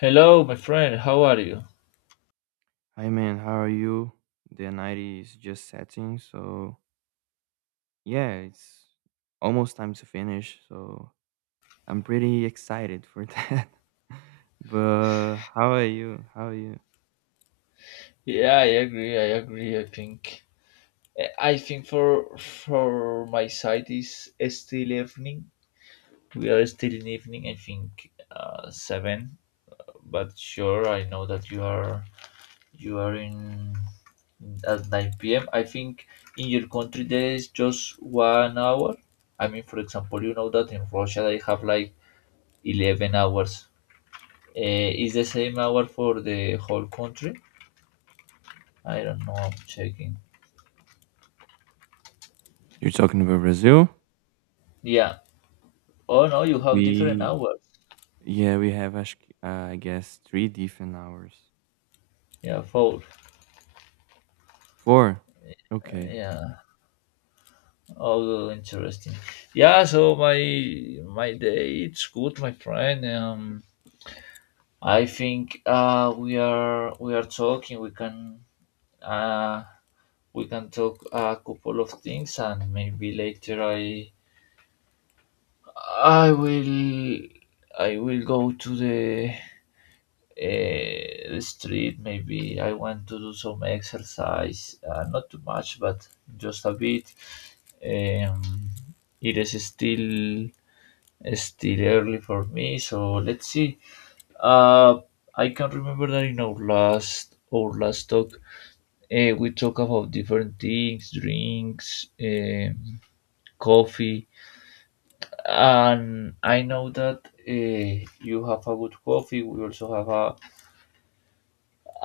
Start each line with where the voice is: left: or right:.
left: Hello, my friend. How are you?
right: Hi man, how are you? The night is just setting, so yeah, it's almost time to finish, so I'm pretty excited for that. But how are you? How are you?
left: Yeah, I agree. I agree. I think for my side is still evening. We are still in evening. I think seven. But sure, I know that you are in at nine p.m. I think in your country there is just 1 hour. I mean, for example, you know that in Russia they have like 11 hours. Is the same hour for the whole country? I don't know. I'm checking.
right: You're talking about Brazil?
left: Yeah. Oh no, you have different
right: We
left: hours.
right: yeah, we have I guess three different hours.
left: Yeah, four.
right: Four. Okay.
left: Yeah. Oh, interesting. Yeah. So my day, it's good, my friend. I think we are talking. We can uh we can talk a couple of things, and maybe later I will I will go to the street. Maybe I want to do some exercise, not too much but just a bit. um, it is still, still early for me, so let's see. uh, I can remember that in our last talk we talk about different things, drinks, coffee. And I know that you have a good coffee. We also have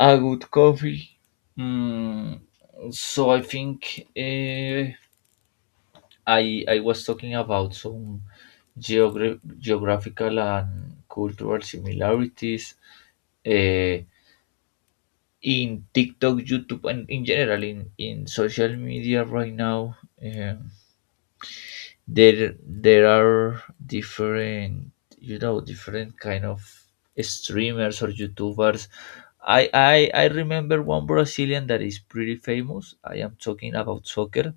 left: a good coffee. Mm, so I think I was talking about some geographical and cultural similarities uh, in TikTok, YouTube, and in general in social media right now. There are different, you know, different kind of streamers or youtubers. I remember one brazilian that is pretty famous. I am talking about soccer,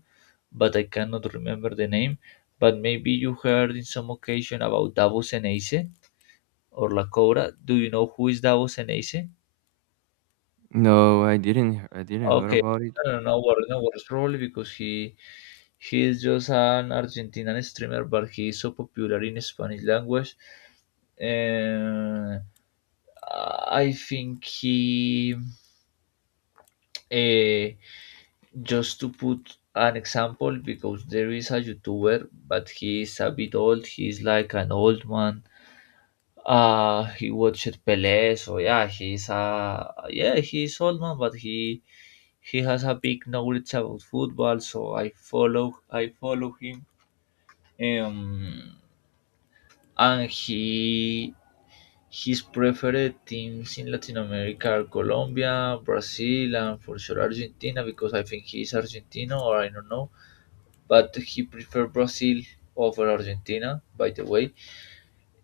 left: but I cannot remember the name. But maybe you heard in some occasion about davos and or la cobra. Do you know who is davos and?
right: No, I didn't heard
left: Okay,
right: about it.
left: no, no worries, no worries. Probably because he is just an Argentinian streamer, but he is so popular in Spanish language. Uh, I think he uh, just to put an example, because there is a YouTuber, but he is a bit old. He is like an old man. He watched Pelé, so yeah, he's a yeah, he's old man, but he has a big knowledge about football, so I follow him. Um, and he His preferred teams in Latin America are Colombia, Brazil, and for sure Argentina, because I think he's Argentino or I don't know, but he prefer Brazil over Argentina, by the way.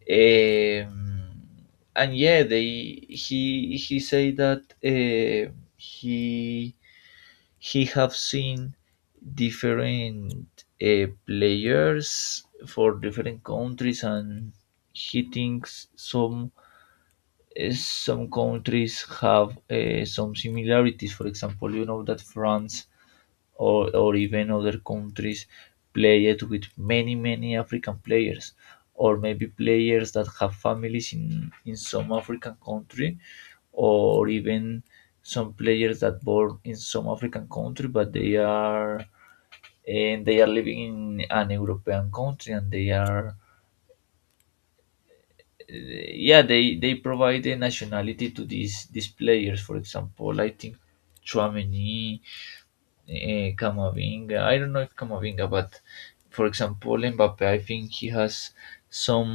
left: Um, and yeah, they He say that he have seen different players for different countries, and he thinks some, some countries have, some similarities. For example, you know that France or even other countries play it with many many African players, or maybe players that have families in some African country, or even some players that born in some African country but they are and they are living in an European country, and they are, yeah, they provide a nationality to these players. For example, I think Chouameni, Camavinga. I don't know if Camavinga, but for example, Mbappe, I think he has some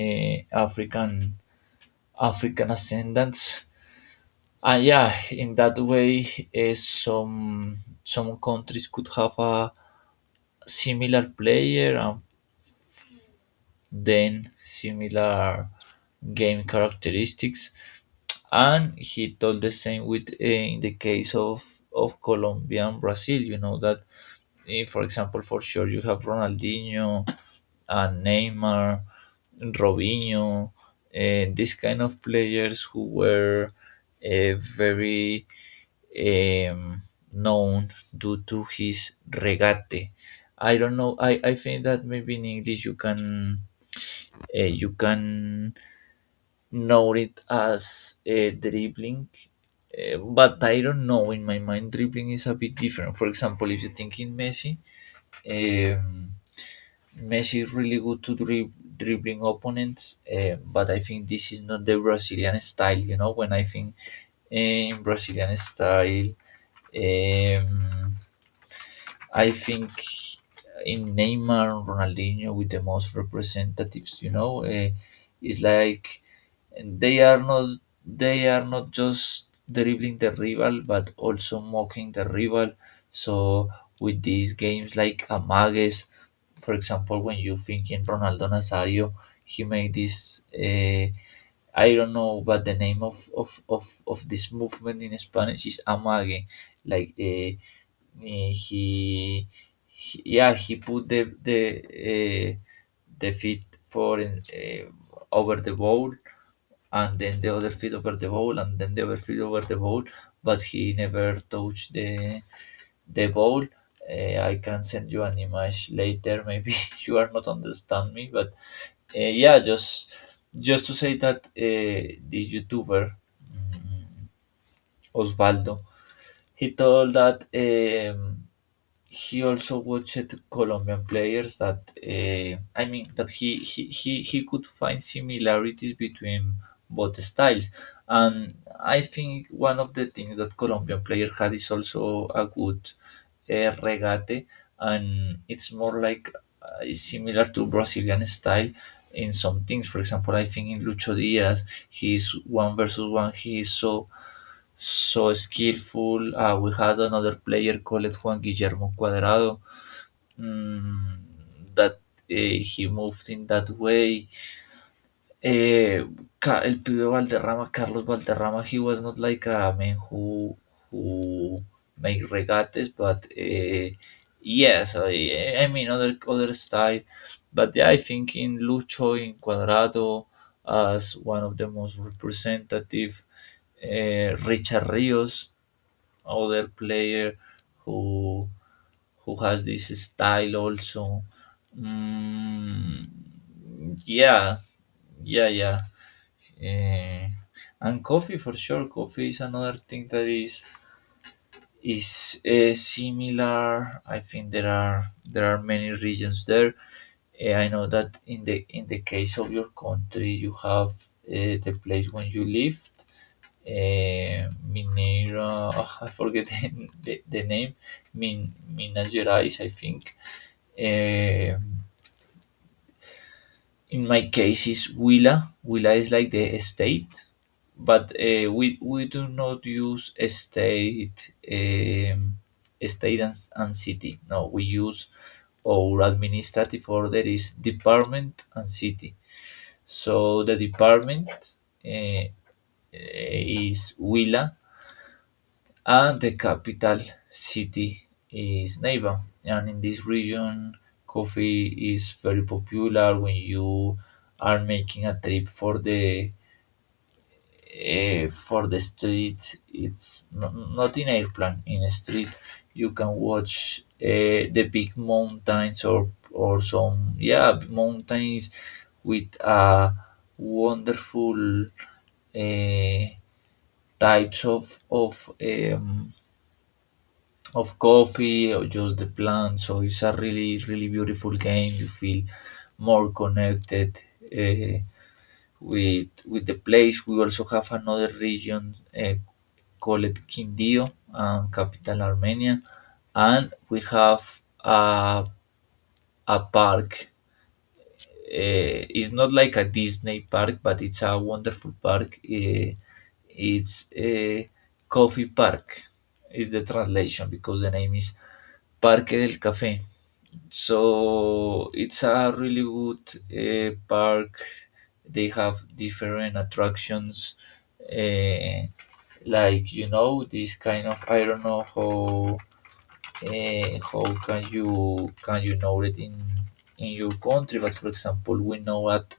left: African, African ascendants. Ah, yeah, in that way, some countries could have a similar player and then similar game characteristics. And he told the same with, in the case of Colombia and Brazil. You know that, for example, for sure you have Ronaldinho, Neymar, Robinho, and these kind of players who were very, um, known due to his regate. I don't know. I think that maybe in English you can, you can know it as, dribbling, but I don't know. In my mind, dribbling is a bit different. For example, if you think in Messi, um, Messi is really good to dribbling opponents, but I think this is not the Brazilian style. You know, when I think in Brazilian style, um, I think in Neymar and Ronaldinho, with the most representatives, you know, it's like they are not they are not just dribbling the rival, but also mocking the rival. So with these games like Amagues, for example, when you think in Ronaldo Nazario, he made this. I don't know, but the name of this movement in Spanish is amague, like uh, Eh, he, yeah, he put the, the feet for in, over the bowl, and then the other feet over the bowl, and then the other feet over the bowl. But he never touched the bowl. I can send you an image later. Maybe you are not understand me, but, yeah, just to say that, this YouTuber, mm, Osvaldo, he told that. He also watched Colombian players that, I mean that he could find similarities between both styles. And I think one of the things that Colombian player had is also a good, regate, and it's more like, is similar to Brazilian style in some things. For example, I think in Lucho Diaz, he's one versus one, he is so so skillful. We had another player called Juan Guillermo Cuadrado, mm, that, he moved in that way. Eh, El pibe Valderrama, Carlos Valderrama, he was not like a man who make regates, but, yes, I mean other other style. But yeah, I think in Lucho, in Cuadrado, as one of the most representative, Richard Rios, other player who who has this style also. Mm, yeah, yeah, yeah. Eh, and coffee, for sure. Coffee is another thing that is, similar. I think there are many regions there. I know that in the case of your country, you have, the place when you live, Mineiro. Oh, I forget the name. Min, Minas Gerais, I think. Eh, in my case, is Huila. Huila is like the state, but, we do not use a state, state and city. No, we use our administrative order is department and city. So the department, uh, is Huila, and the capital city is Neiva. And in this region, coffee is very popular. When you are making a trip for the, for the street. It's not, not in airplane, in a street. You can watch, the big mountains or some, yeah, mountains with a wonderful, uh, types of, of coffee or just the plant. So it's a really, really beautiful game. You feel more connected, uh, with the place. We also have another region, called Quindío, and capital Armenia, and we have a a park. It's not like a Disney park, but it's a wonderful park. It's a coffee park. Is the translation, because the name is Parque del Café. So it's a really good, park. They have different attractions, uh, like, you know, this kind of. I don't know how, can you know it in your country, but for example, we know that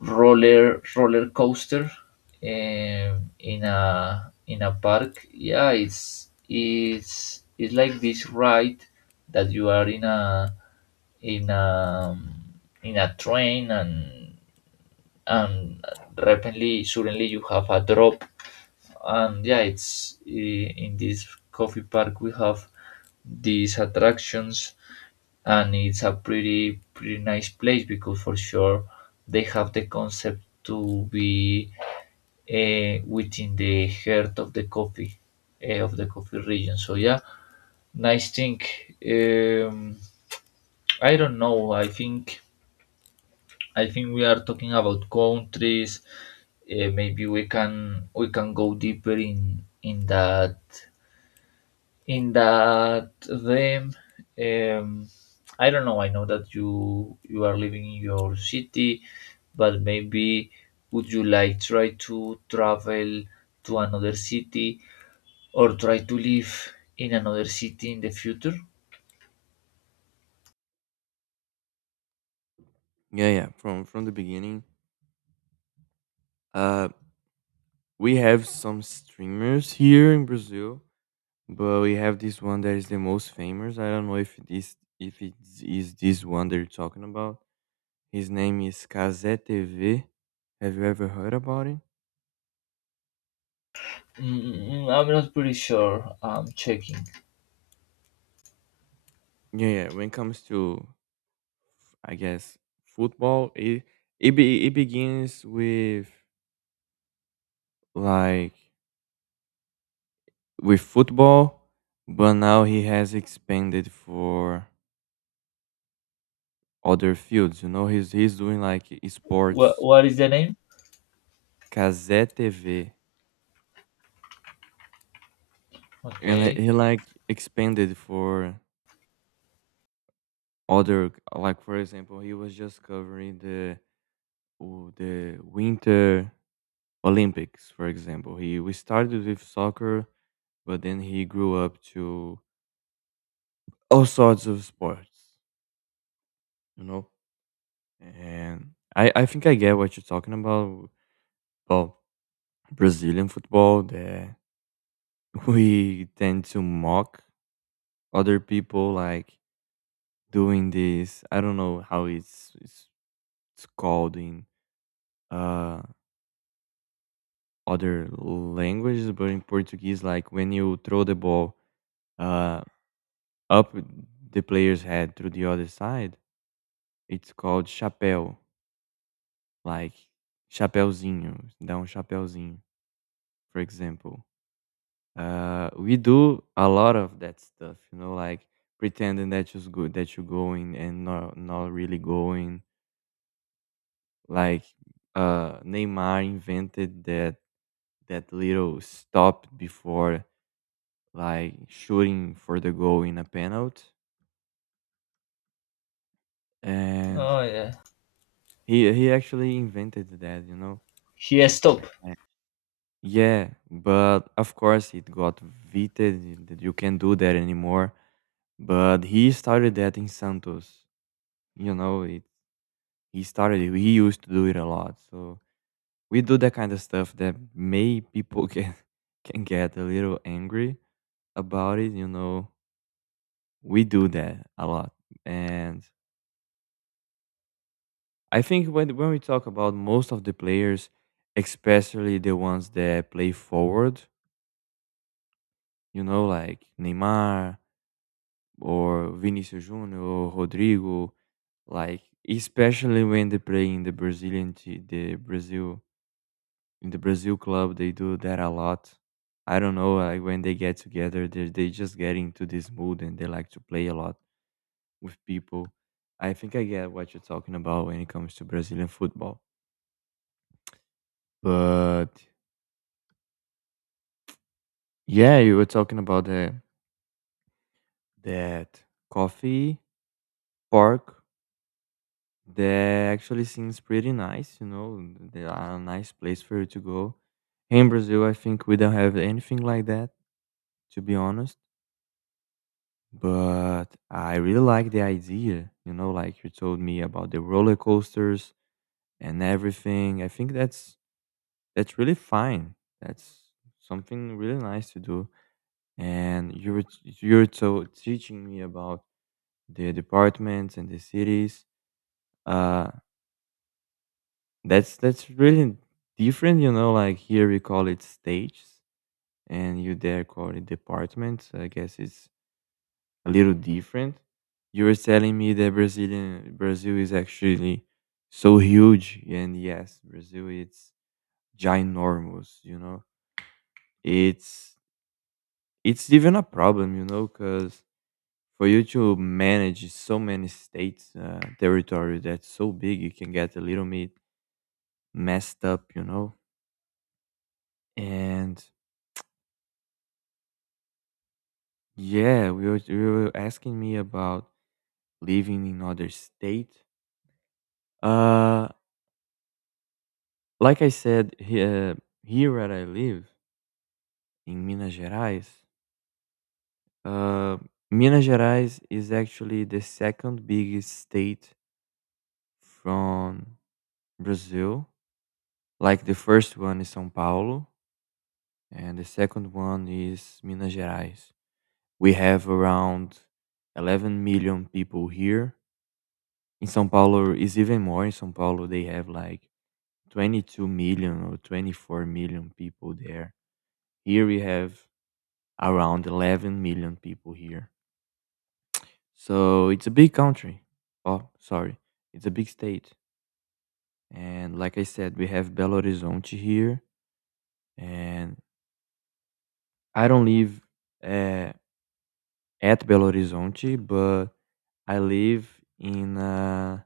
left: roller coaster, in a park. Yeah, it's it's like this ride that you are in a in a in a train and rapidly, suddenly you have a drop. And yeah, in this coffee park we have these attractions, and it's a pretty pretty nice place, because for sure they have the concept to be, within the heart of the coffee, of the coffee region. So yeah, nice thing. Um, I don't know. I think we are talking about countries. Maybe we can go deeper in in that them. Um, I don't know. I know that you are living in your city, but maybe would you like try to travel to another city, or try to live in another city in the future?
right: Yeah, yeah, from the beginning. Uh we have some streamers here in Brazil, but we have this one that is the most famous. I don't know if this if it is this one they're talking about. His name is Kazé TV. Have you ever heard about it?
left: I'm not pretty sure. I'm checking.
right: Yeah, yeah. When it comes I guess, football, it begins with, like, with football, but now he has expanded for other fields. You know, he's doing like sports.
left: What is the name?
right: Kazé TV, and he
left: Okay.
right: expanded for other, like, for example, he was just covering the the winter olympics, for example. He, we started with soccer, but then he grew up to all sorts of sports, you know. And I think I get what you're talking about Brazilian football, that we tend to mock other people, like, doing this. I don't know how it's called in uh other languages, but in Portuguese, like, when you throw the ball uh, up the player's head through the other side, it's called chapéu, like chapéuzinho, dá chapéuzinho, for example. We do a lot of that stuff, you know, like pretending that you're good, that you're going and not really going. Like, Neymar invented that that little stop before, like, shooting for the goal in a penalty. And
left: Oh yeah.
right: he actually invented that, you know.
left: Here, stop.
right: Yeah. Yeah, but of course it got vetoed, that you can't do that anymore. But he started that in Santos. You know, it he started it. He used to do it a lot. So we do that kind of stuff that may people can can get a little angry about it, you know. We do that a lot. And I think when we talk about most of the players, especially the ones that play forward, you know, like Neymar or Vinicius Junior or Rodrigo, like, especially when they play in the Brazil, in the Brazil club, they do that a lot. I don't know, like, when they get together, they just get into this mood and they like to play a lot with people. I think I get what you're talking about when it comes to Brazilian football, but yeah, you were talking about the that coffee park, that actually seems pretty nice, you know. There are a nice place for you to go. Here in Brazil, I think we don't have anything like that, to be honest. But I really like the idea, you know, like you told me about the roller coasters and everything. I think that's really fine. That's something really nice to do. And you're so teaching me about the departments and the cities. Uh, that's really different, you know. Like, here we call it stages, and you there call it departments. I guess it's a little different. You were telling me that Brazil is actually so huge, and yes, Brazil, it's ginormous. You know, it's it's even a problem, you know, because for you to manage so many states, territory that's so big, you can get a little bit messed up, you know? And yeah, you were asking me about living in other state. Uh, like I said, here where I live in Minas Gerais, uh, Minas Gerais is actually the second biggest state from Brazil. Like, the first one is São Paulo, and the second one is Minas Gerais. We have around 11 million people here. In São Paulo is even more. In São Paulo, they have like 22 million or 24 million people there. Here we have around 11 million people here. So it's a big country. Oh, sorry. It's a big state. And like I said, we have Belo Horizonte here. And I don't live uh, at Belo Horizonte, but I live in a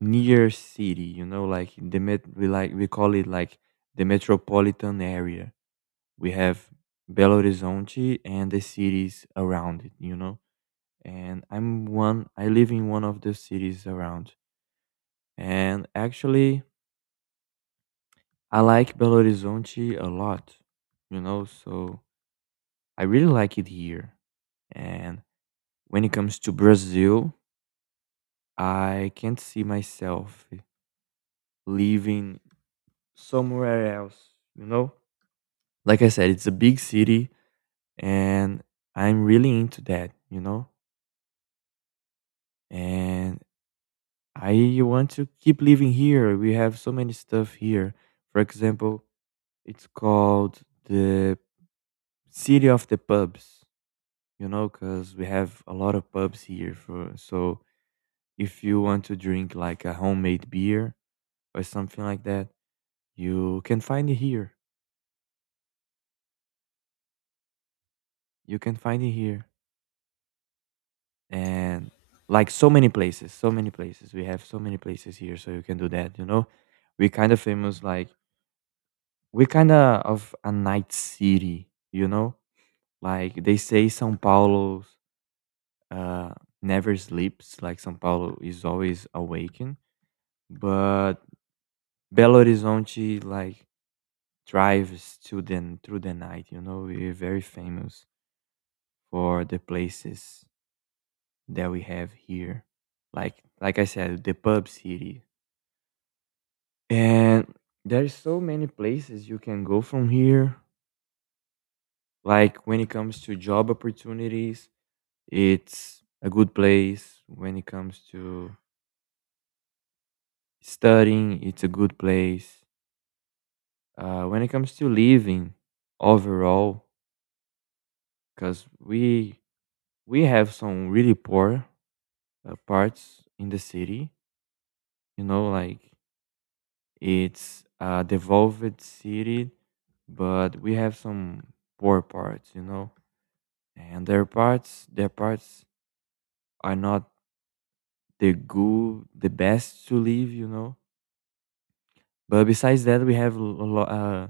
right: near city, you know, like the met- we like we call it like the metropolitan area. We have Belo Horizonte and the cities around it, you know? And I live in one of the cities around. And actually, I like Belo Horizonte a lot, you know? So I really like it here. And when it comes to Brazil, I can't see myself living somewhere else, you know? Like I said, it's a big city and I'm really into that, you know? And I want to keep living here. We have so many stuff here. For example, it's called the city of the pubs, you know, because we have a lot of pubs here. For so, if you want to drink like a homemade beer or something like that, you can find it here. You can find it here, and like so many places, so many places. We have so many places here, so you can do that. You know, we kind of famous, like, we kind of a night city, you know. Like, they say São Paulo uh, never sleeps, like São Paulo is always awakened, but Belo Horizonte, like, thrives to the through the night. You know, we're very famous for the places that we have here. Like I said, the pub city. And there's so many places you can go from here. Like, when it comes to job opportunities, it's a good place. When it comes to studying, it's a good place. When it comes to living overall, because we have some really poor parts in the city, you know, like, it's a devolved city, but we have some poor parts, you know, and their parts are not the best to live, you know. But besides that, we have a lot.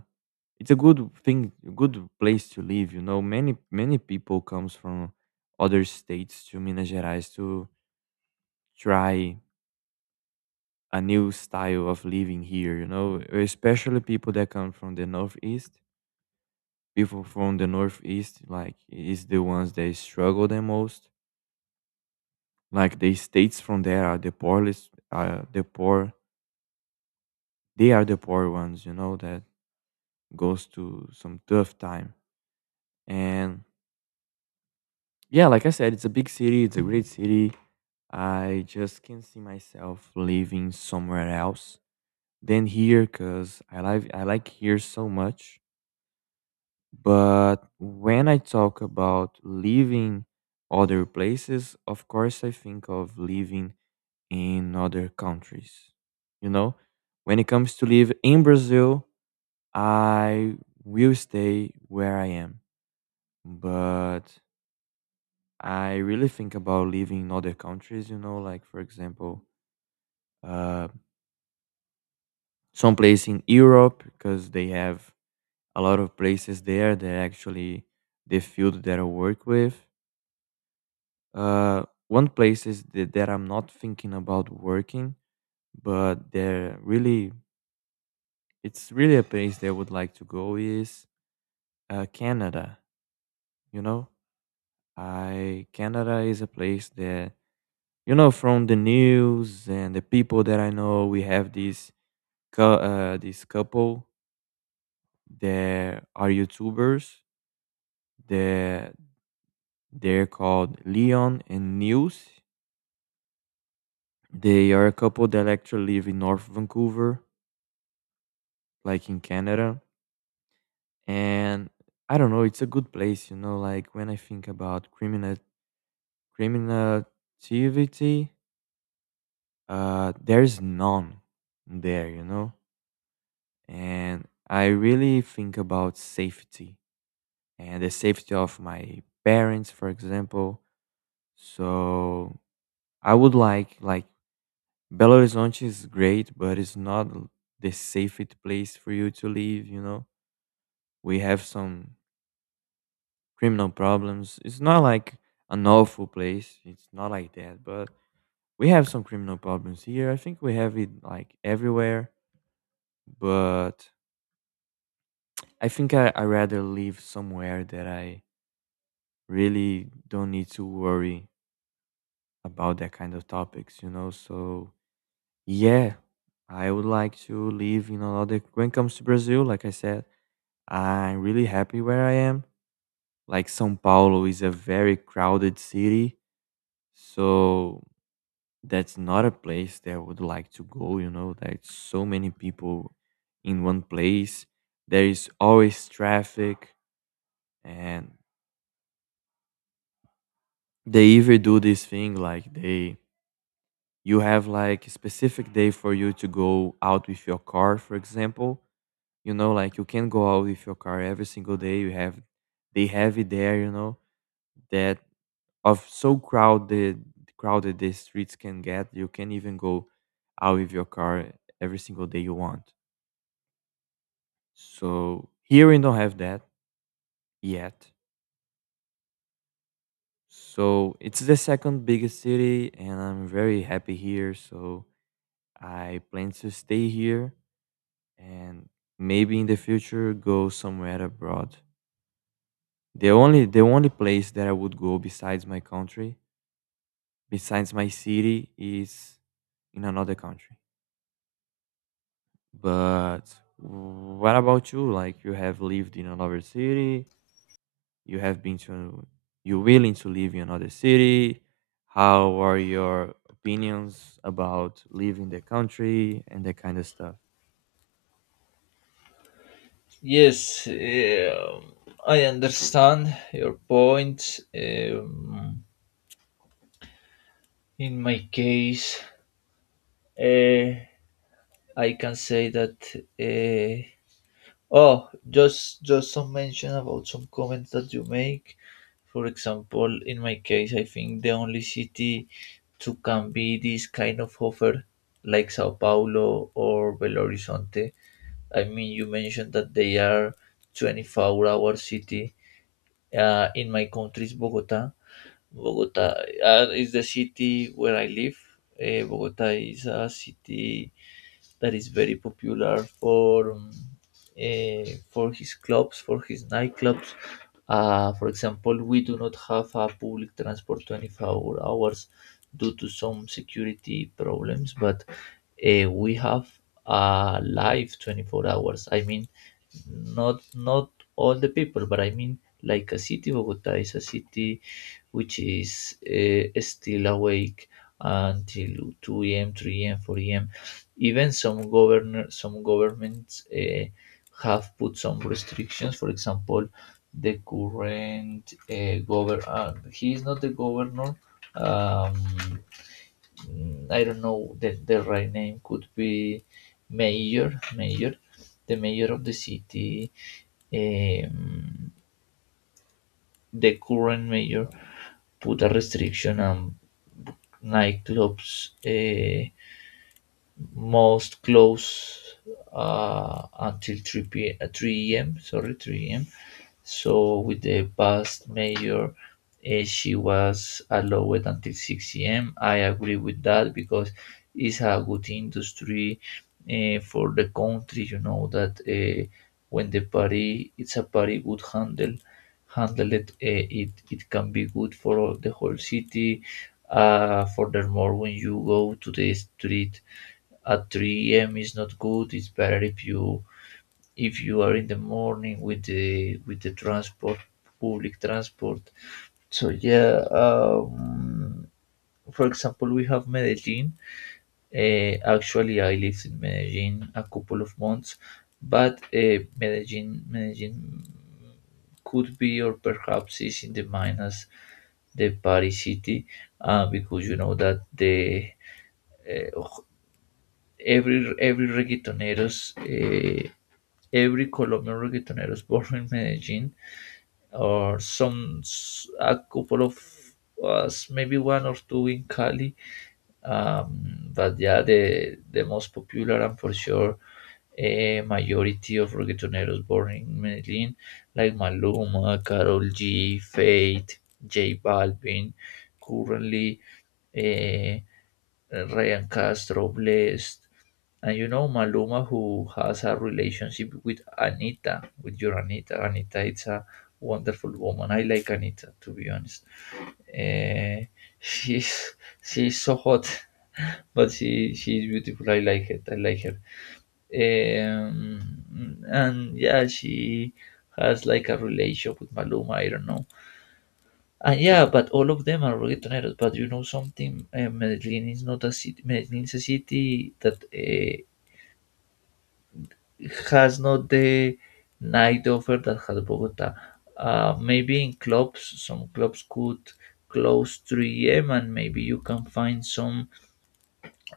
right: It's a good place to live, you know. Many people comes from other states to Minas Gerais to try a new style of living here, you know, especially people that come from the northeast. People from the northeast, like, is the ones that struggle the most. Like, the states from there are the poorest are the poor, they are the poor ones, you know, that goes to some tough time. And yeah, like I said, it's a big city, it's a great city. I just can see myself living somewhere else than here, because I like here so much. But when I talk about living other places, of course I think of living in other countries. You know, when it comes to live in Brazil, I will stay where I am. But I really think about living in other countries, you know, like for example, uh some place in Europe, because they have a lot of places there that actually the field that I work with. One place that I'm not thinking about working, but they're really it's really a place that I would like to go is Canada. You know, I Canada is a place that, you know, from the news and the people that I know. We have this couple that are YouTubers, that they're called Leon and Nils. They are a couple that actually live in North Vancouver, like in Canada. And I don't know, it's a good place, you know, like when I think about criminal criminativity, there's none there, you know? And I really think about safety and the safety of my parents, for example. So I would like Belo Horizonte is great, but it's not the safest place for you to live, you know. We have some criminal problems. It's not like an awful place. It's not like that, but we have some criminal problems here. I think we have it like everywhere, but I think I rather live somewhere that I really don't need to worry about that kind of topics, you know. So, yeah, I would like to live in another, when it comes to Brazil, like I said. I'm really happy where I am. Like São Paulo is a very crowded city, so that's not a place that I would like to go, you know, like so many people in one place. There is always traffic, and they even do this thing, like, they you have like a specific day for you to go out with your car, for example. You know, like, you can go out with your car every single day. You have they have it there, you know that of so crowded the streets can get. You can even go out with your car every single day you want. So here we don't have that yet. So it's the second biggest city and I'm very happy here, so I plan to stay here. And maybe in the future go somewhere abroad. The only place that I would go besides my country, besides my city, is in another country. But what about you? Like, you have lived in another city, you have been to, you're willing to live in another city. How are your opinions about leaving the country and that kind of stuff?
left: Yes. I understand your point. In my case, uh, I can say that. Uh, Oh, just some mention about some comments that you make. For example, in my case, I think the only city to can be this kind of offer, like Sao Paulo or Belo Horizonte. I mean, you mentioned that they are 24-hour city. In my country is Bogota. Bogota, is the city where I live. Bogota is a city that is very popular for, for his clubs, for his nightclubs. For example, we do not have a public transport 24 hours due to some security problems, but, we have a live 24 hours. I mean, not all the people, but I mean, like a city, Bogota is a city which is, still awake until 2 a.m., 3 a.m., 4 a.m. Even some governments, have put some restrictions. For example, the current governor he is not the governor. Um, I don't know that the right name could be mayor. Mayor, the mayor of the city. Um, the current mayor put a restriction on nightclubs. Uh, Most close until 3 a.m. Sorry, 3 a.m. So with the past mayor, she was allowed until 6 a.m. I agree with that because it's a good industry for the country. You know that when the party, it's a party good handle, handle it. It can be good for the whole city. Furthermore, when you go to the street at 3 a.m. is not good. It's better if you are in the morning with the transport, public transport. So yeah, for example, we have Medellin. Actually, I lived in Medellin a couple of months, but Medellin could be or perhaps is in the minus the Paris city because you know that the uh, every reggaetoneros every Colombian reggaetonero is born in Medellin, or a couple of us, maybe one or two in Cali. But yeah, the most popular and for sure a majority of reggaetoneros born in Medellin, like Maluma, Karol G, Fate, J Balvin, currently. Uh, Ryan Castro, Blessed, and you know Maluma, who has a relationship with Anita, with your Anita. Anita, it's a wonderful woman. I like Anita, to be honest. Eh, she's so hot, but she's beautiful. I like it. I like her. And yeah, she has like a relationship with Maluma. I don't know. Yeah, but all of them are reggaetoneros. But you know something, Medellin is not a city. Medellin is a city that has not the night offer that has Bogota. Maybe in clubs, some clubs could close 3 a.m. and maybe you can find some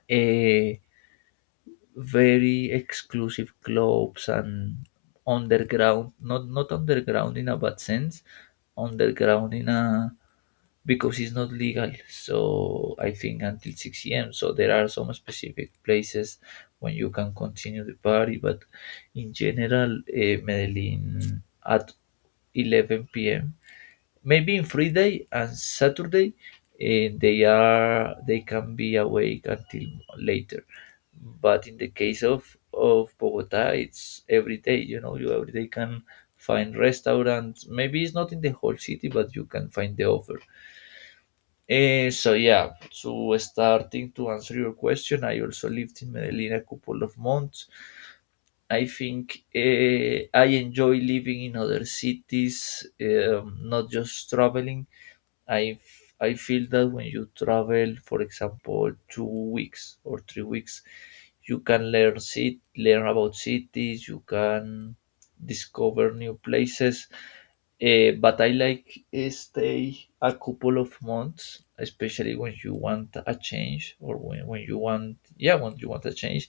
left: uh, very exclusive clubs and underground. Not underground in a bad sense. Underground in a because it's not legal. So I think until 6 a.m. So there are some specific places when you can continue the party, but in general, Medellin at 11 p.m. Maybe in Friday and Saturday, they can be awake until later. But in the case of Bogota, it's every day. You know, you every day can find restaurants. Maybe it's not in the whole city, but you can find the offer. So starting to answer your question, I also lived in Medellin a couple of months. I think I enjoy living in other cities, not just traveling. I feel that when you travel, for example, 2 weeks or 3 weeks, you can learn learn about cities. You can discover new places but I like stay a couple of months, especially when you want a change or when you want when you want a change,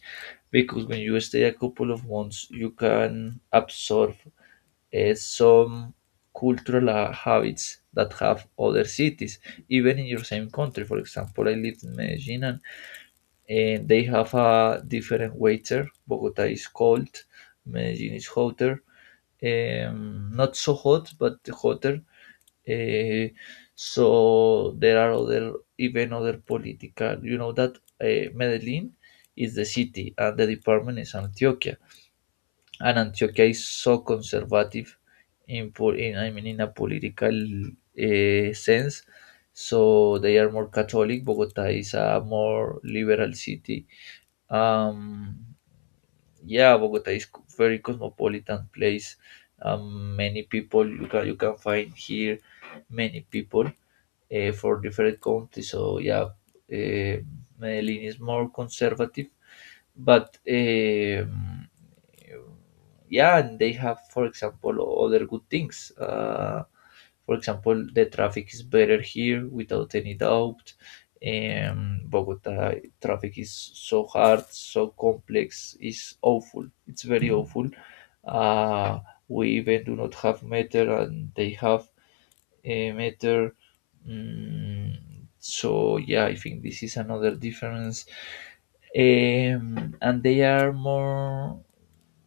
left: because when you stay a couple of months, you can absorb some cultural habits that have other cities, even in your same country. For example, I live in Medellin and they have a different waiter. Bogota is cold, Medellin is hotter not so hot, but hotter. Uh, so there are other, even other political, you know that Medellin is the city and the department is Antioquia. And Antioquia is so conservative in I mean, in a political sense. So they are more Catholic. Bogota is a more liberal city. Um, yeah, Bogota is very cosmopolitan place. Many people you can find here, many people for different countries. So yeah, uh, Medellin is more conservative, but yeah, and they have, for example, other good things. For example, the traffic is better here without any doubt. Bogota traffic is so hard, so complex, is awful. It's very awful. Uh, we even do not have meter, and they have matter. Mm, so yeah, I think this is another difference. And they are more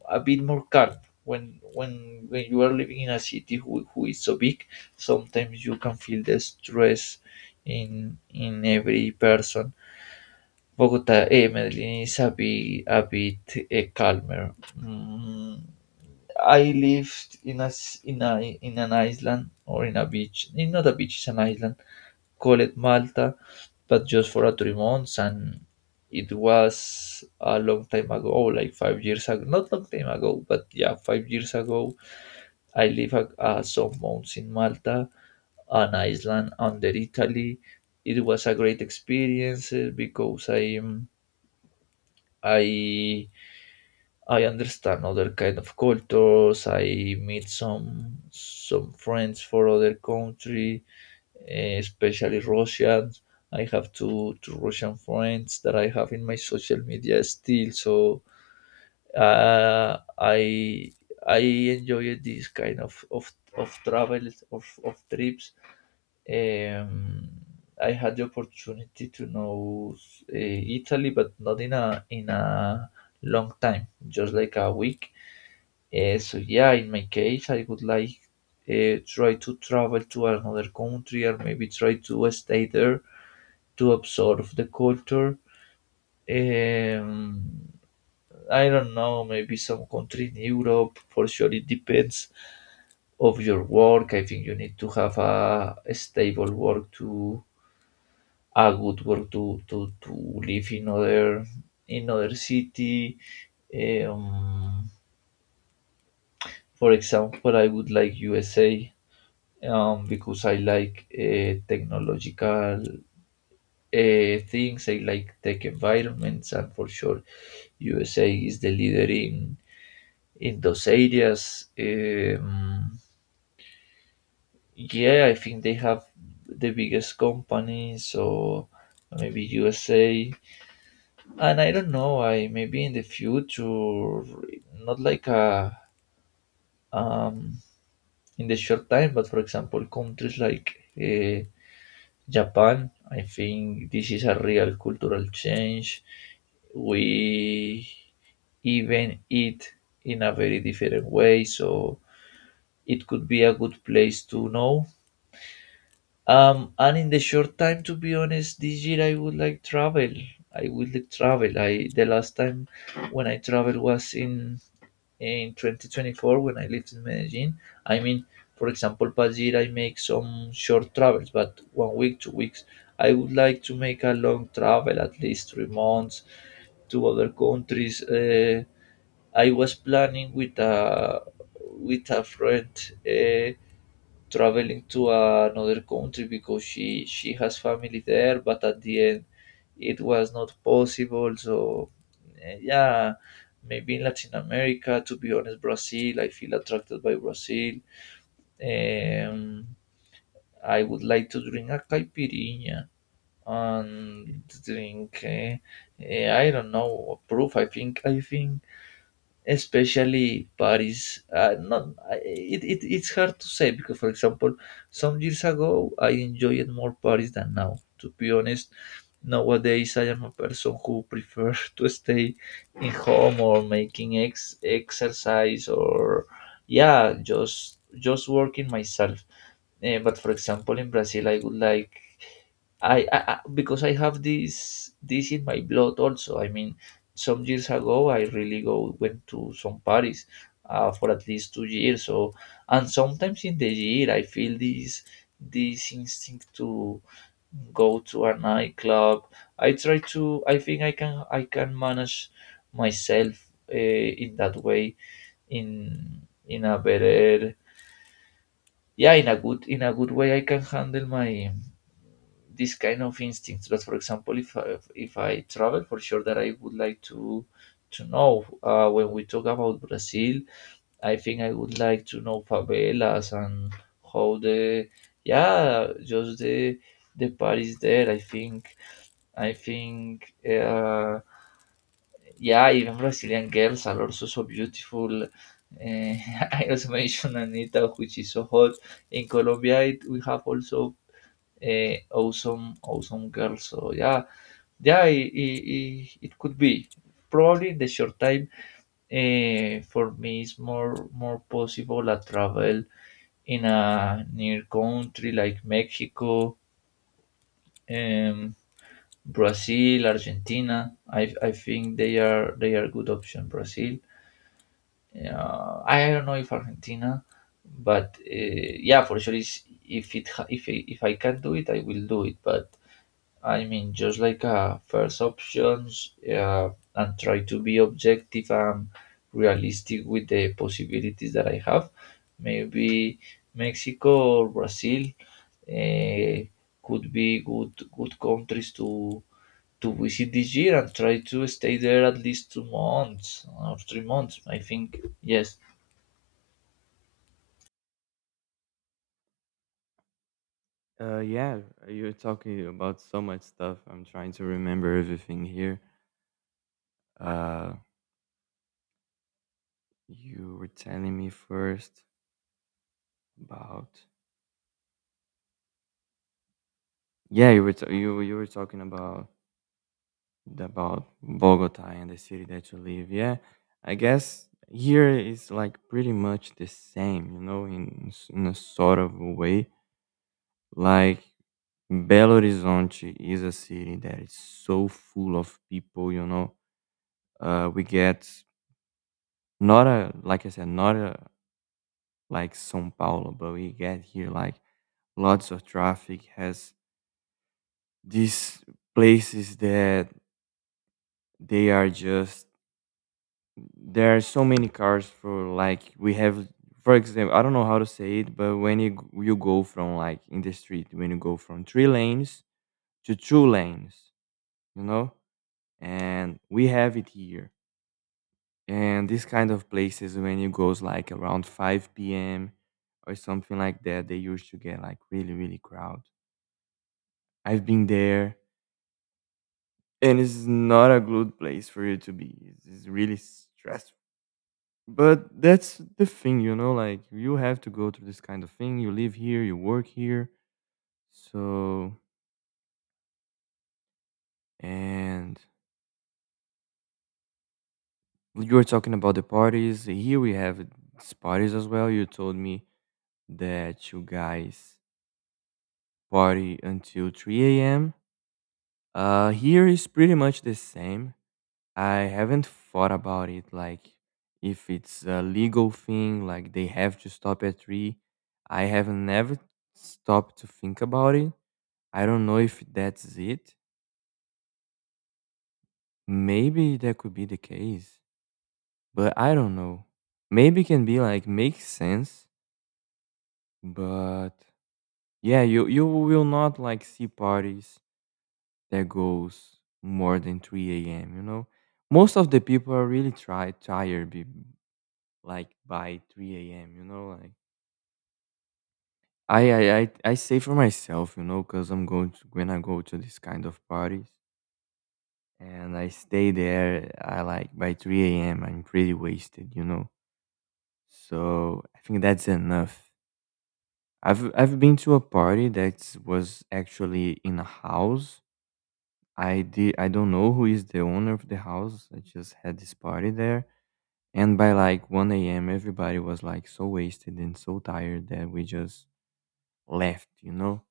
left: a bit more calm when when you are living in a city who is so big. Sometimes you can feel the stress in every person. Medellin is a bit calmer. Mm, I lived in a s- in a in an island or in a beach. Not a beach, it's an island call it Malta, but just for a 3 months, and it was a long time ago, like 5 years ago. Not long time ago, but yeah, 5 years ago. I lived a some months in Malta, an island under Italy. It was a great experience because I I understand other kind of cultures. I meet some friends for other country especially Russians. I have two Russian friends that I have in my social media still. So uh, I I enjoy this kind of travel of trips. Um, I had the opportunity to know uh, Italy, but not in a long time, just like a week. So yeah, in my case, I would like try to travel to another country or maybe try to stay there to absorb the culture. Um, I don't know, maybe some country in Europe. For sure, it depends of your work. I think you need to have a stable work to a good work to live in other city. Um, for example, I would like USA because I like technological things. I like tech environments, and for sure, USA is the leader in those areas. Yeah, I think they have the biggest company, so maybe USA. And I don't know. I maybe in the future, not like a um, in the short time, but for example, countries like. Uh, Japan, I think this is a real cultural change. We even eat in a very different way, so it could be a good place to know. And in the short time, to be honest, this year I would like travel. I would like travel. I the last time when I traveled was in 2024 when I lived in Medellin. I mean, for example, past year I make some short travels, but one week, 2 weeks. I would like to make a long travel, at least 3 months to other countries. I was planning with a friend. Uh, Traveling to another country because she has family there but at the end it was not possible so yeah maybe in latin america to be honest brazil I feel attracted by brazil um I would like to drink a caipirinha and drink I don't know proof I think especially Paris. Not, I- it's hard to say because, for example, some years ago I enjoyed more Paris than now. To be honest, nowadays I am a person who prefers to stay in home or making exercise or yeah, just working myself. But for example, in Brazil, I would like because I have this in my blood also. I mean, some years ago I really go went to some parties for at least 2 years. So and sometimes in the year I feel this instinct to go to a nightclub. I try to. I think I can manage myself in that way in a better yeah in a good way. I can handle my this kind of instincts. But for example, if I travel, for sure that I would like to know. When we talk about Brazil, I think I would like to know favelas and how the yeah, just the part is there. I think yeah, even Brazilian girls are also so beautiful. Uh, I also mentioned Anita, which is so hot in Colombia. It, we have also awesome girl so yeah yeah it could be probably the short time for me is more possible a travel in a near country like mexico um, brazil argentina I think they are good option brazil I don't know if argentina but yeah for sure is if I can do it I will do it but I mean, just like a first options, and try to be objective and realistic with the possibilities that I have. Maybe Mexico or Brazil uh, could be good countries to visit this year and try to stay there at least 2 months or 3 months. I think yes.
right: Yeah, you're talking about so much stuff. I'm trying to remember everything here. Uh, you were telling me first about, yeah, you were t- you were talking about Bogota and the city that you live. Yeah, I guess here is like pretty much the same, you know, in in a sort of a way. Like, Belo Horizonte is a city that is so full of people, you know. We get, not a, like I said, not a like São Paulo, but we get here like lots of traffic. Has these places that they are just, there are so many cars. For like we have, for example, I don't know how to say it, but when you you go from, like, in the street, when you go from three lanes to two lanes, you know, and we have it here. And this kind of places, when it goes like around 5 p.m. or something like that, they used to get like really, really crowd. I've been there, and it's not a good place for you to be. It's really stressful. But that's the thing, you know, like, you have to go through this kind of thing. You live here, you work here. So, and you were talking about the parties. Here we have these parties as well. You told me that you guys party until 3 a.m. Here is pretty much the same. I haven't thought about it, like, if it's a legal thing, like they have to stop at 3. I have never stopped to think about it. I don't know if that's it. Maybe that could be the case, but I don't know. Maybe can be like make sense, but yeah, you will not like see parties that goes more than 3 a.m. You know, most of the people are really try tired be, like by 3 a.m. You know, like I say for myself, you know, because I'm going to, when I go to this kind of parties. And I stay there. I like by 3 a.m. I'm pretty wasted, you know. So I think that's enough. I've been to a party that was actually in a house. I did, I don't know who is the owner of the house. I just had this party there, and by like 1 a.m. everybody was like so wasted and so tired that we just left, you know.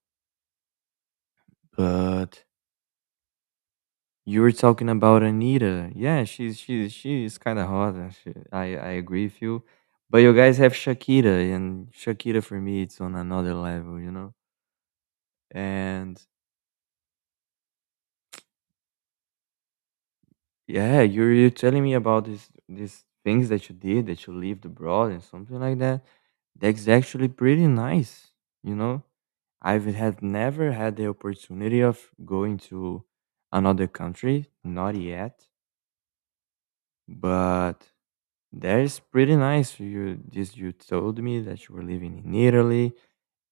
right: But you were talking about Anita. Yeah, she's she's kind of hot. And I agree with you. But you guys have Shakira, and Shakira for me it's on another level, you know. And yeah, you're telling me about this these things that you did, that you lived abroad and something like that. That's actually pretty nice, you know. I've had never had the opportunity of going to another country, not yet. But that's pretty nice. You this you told me that you were living in Italy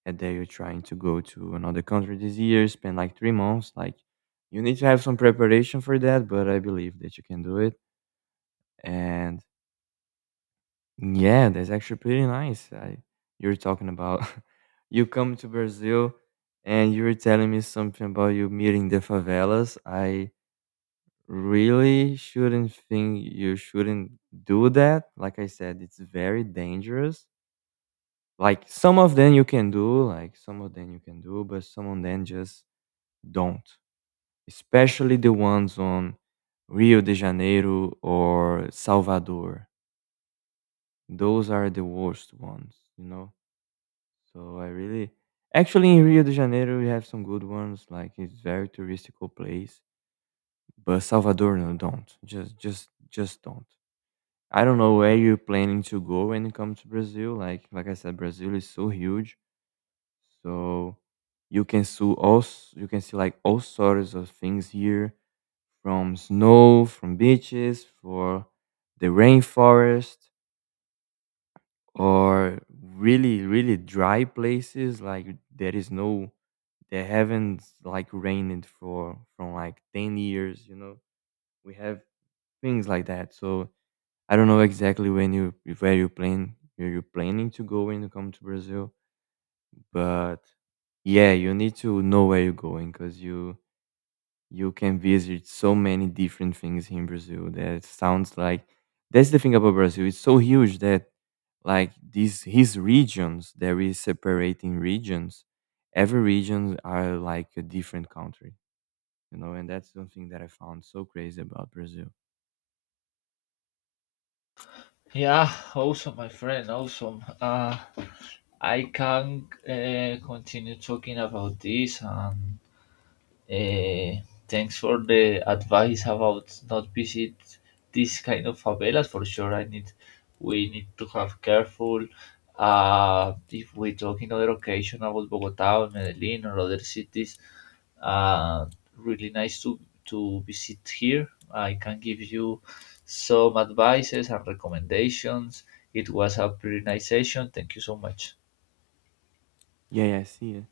right: and that you're trying to go to another country this year, spend like three months. Like you need to have some preparation for that, but I believe that you can do it. And yeah, that's actually pretty nice. I you're talking about you come to Brazil and you were telling me something about you meeting the favelas. I really shouldn't think you shouldn't do that. Like I said, it's very dangerous. Like, some of them you can do, like, some of them you can do, but some of them just don't, especially the ones on Rio de Janeiro or Salvador. Those are the worst ones, you know? So I really, actually, in Rio de Janeiro, we have some good ones, like, it's very touristical place, but Salvador, no, don't. Just don't. I don't know where you're planning to go when it comes to Brazil, like I said, Brazil is so huge. So you can see all you can see like all sorts of things here, from snow, from beaches, for the rainforest, or really, really dry places like there is no, they haven't like rained for from like 10 years, you know. We have things like that. So I don't know exactly when you, where you plan, where you're planning to go when you come to Brazil. But yeah, you need to know where you're going, because you can visit so many different things here in Brazil that sounds like, that's the thing about Brazil. It's so huge that like these his regions, there is separating regions. Every regions are like a different country, you know, and that's something that I found so crazy about Brazil.
left: Yeah, awesome, my friend. Awesome. I can continue talking about this and Eh, thanks for the advice about not visit this kind of favelas for sure. I need We need to have careful. If we talk in other occasion about Bogota or Medellin or other cities, uh, really nice to visit here. I can give you some advices and recommendations. It was a pretty nice session. Thank you so much.
right: Yeah, yeah, I see it.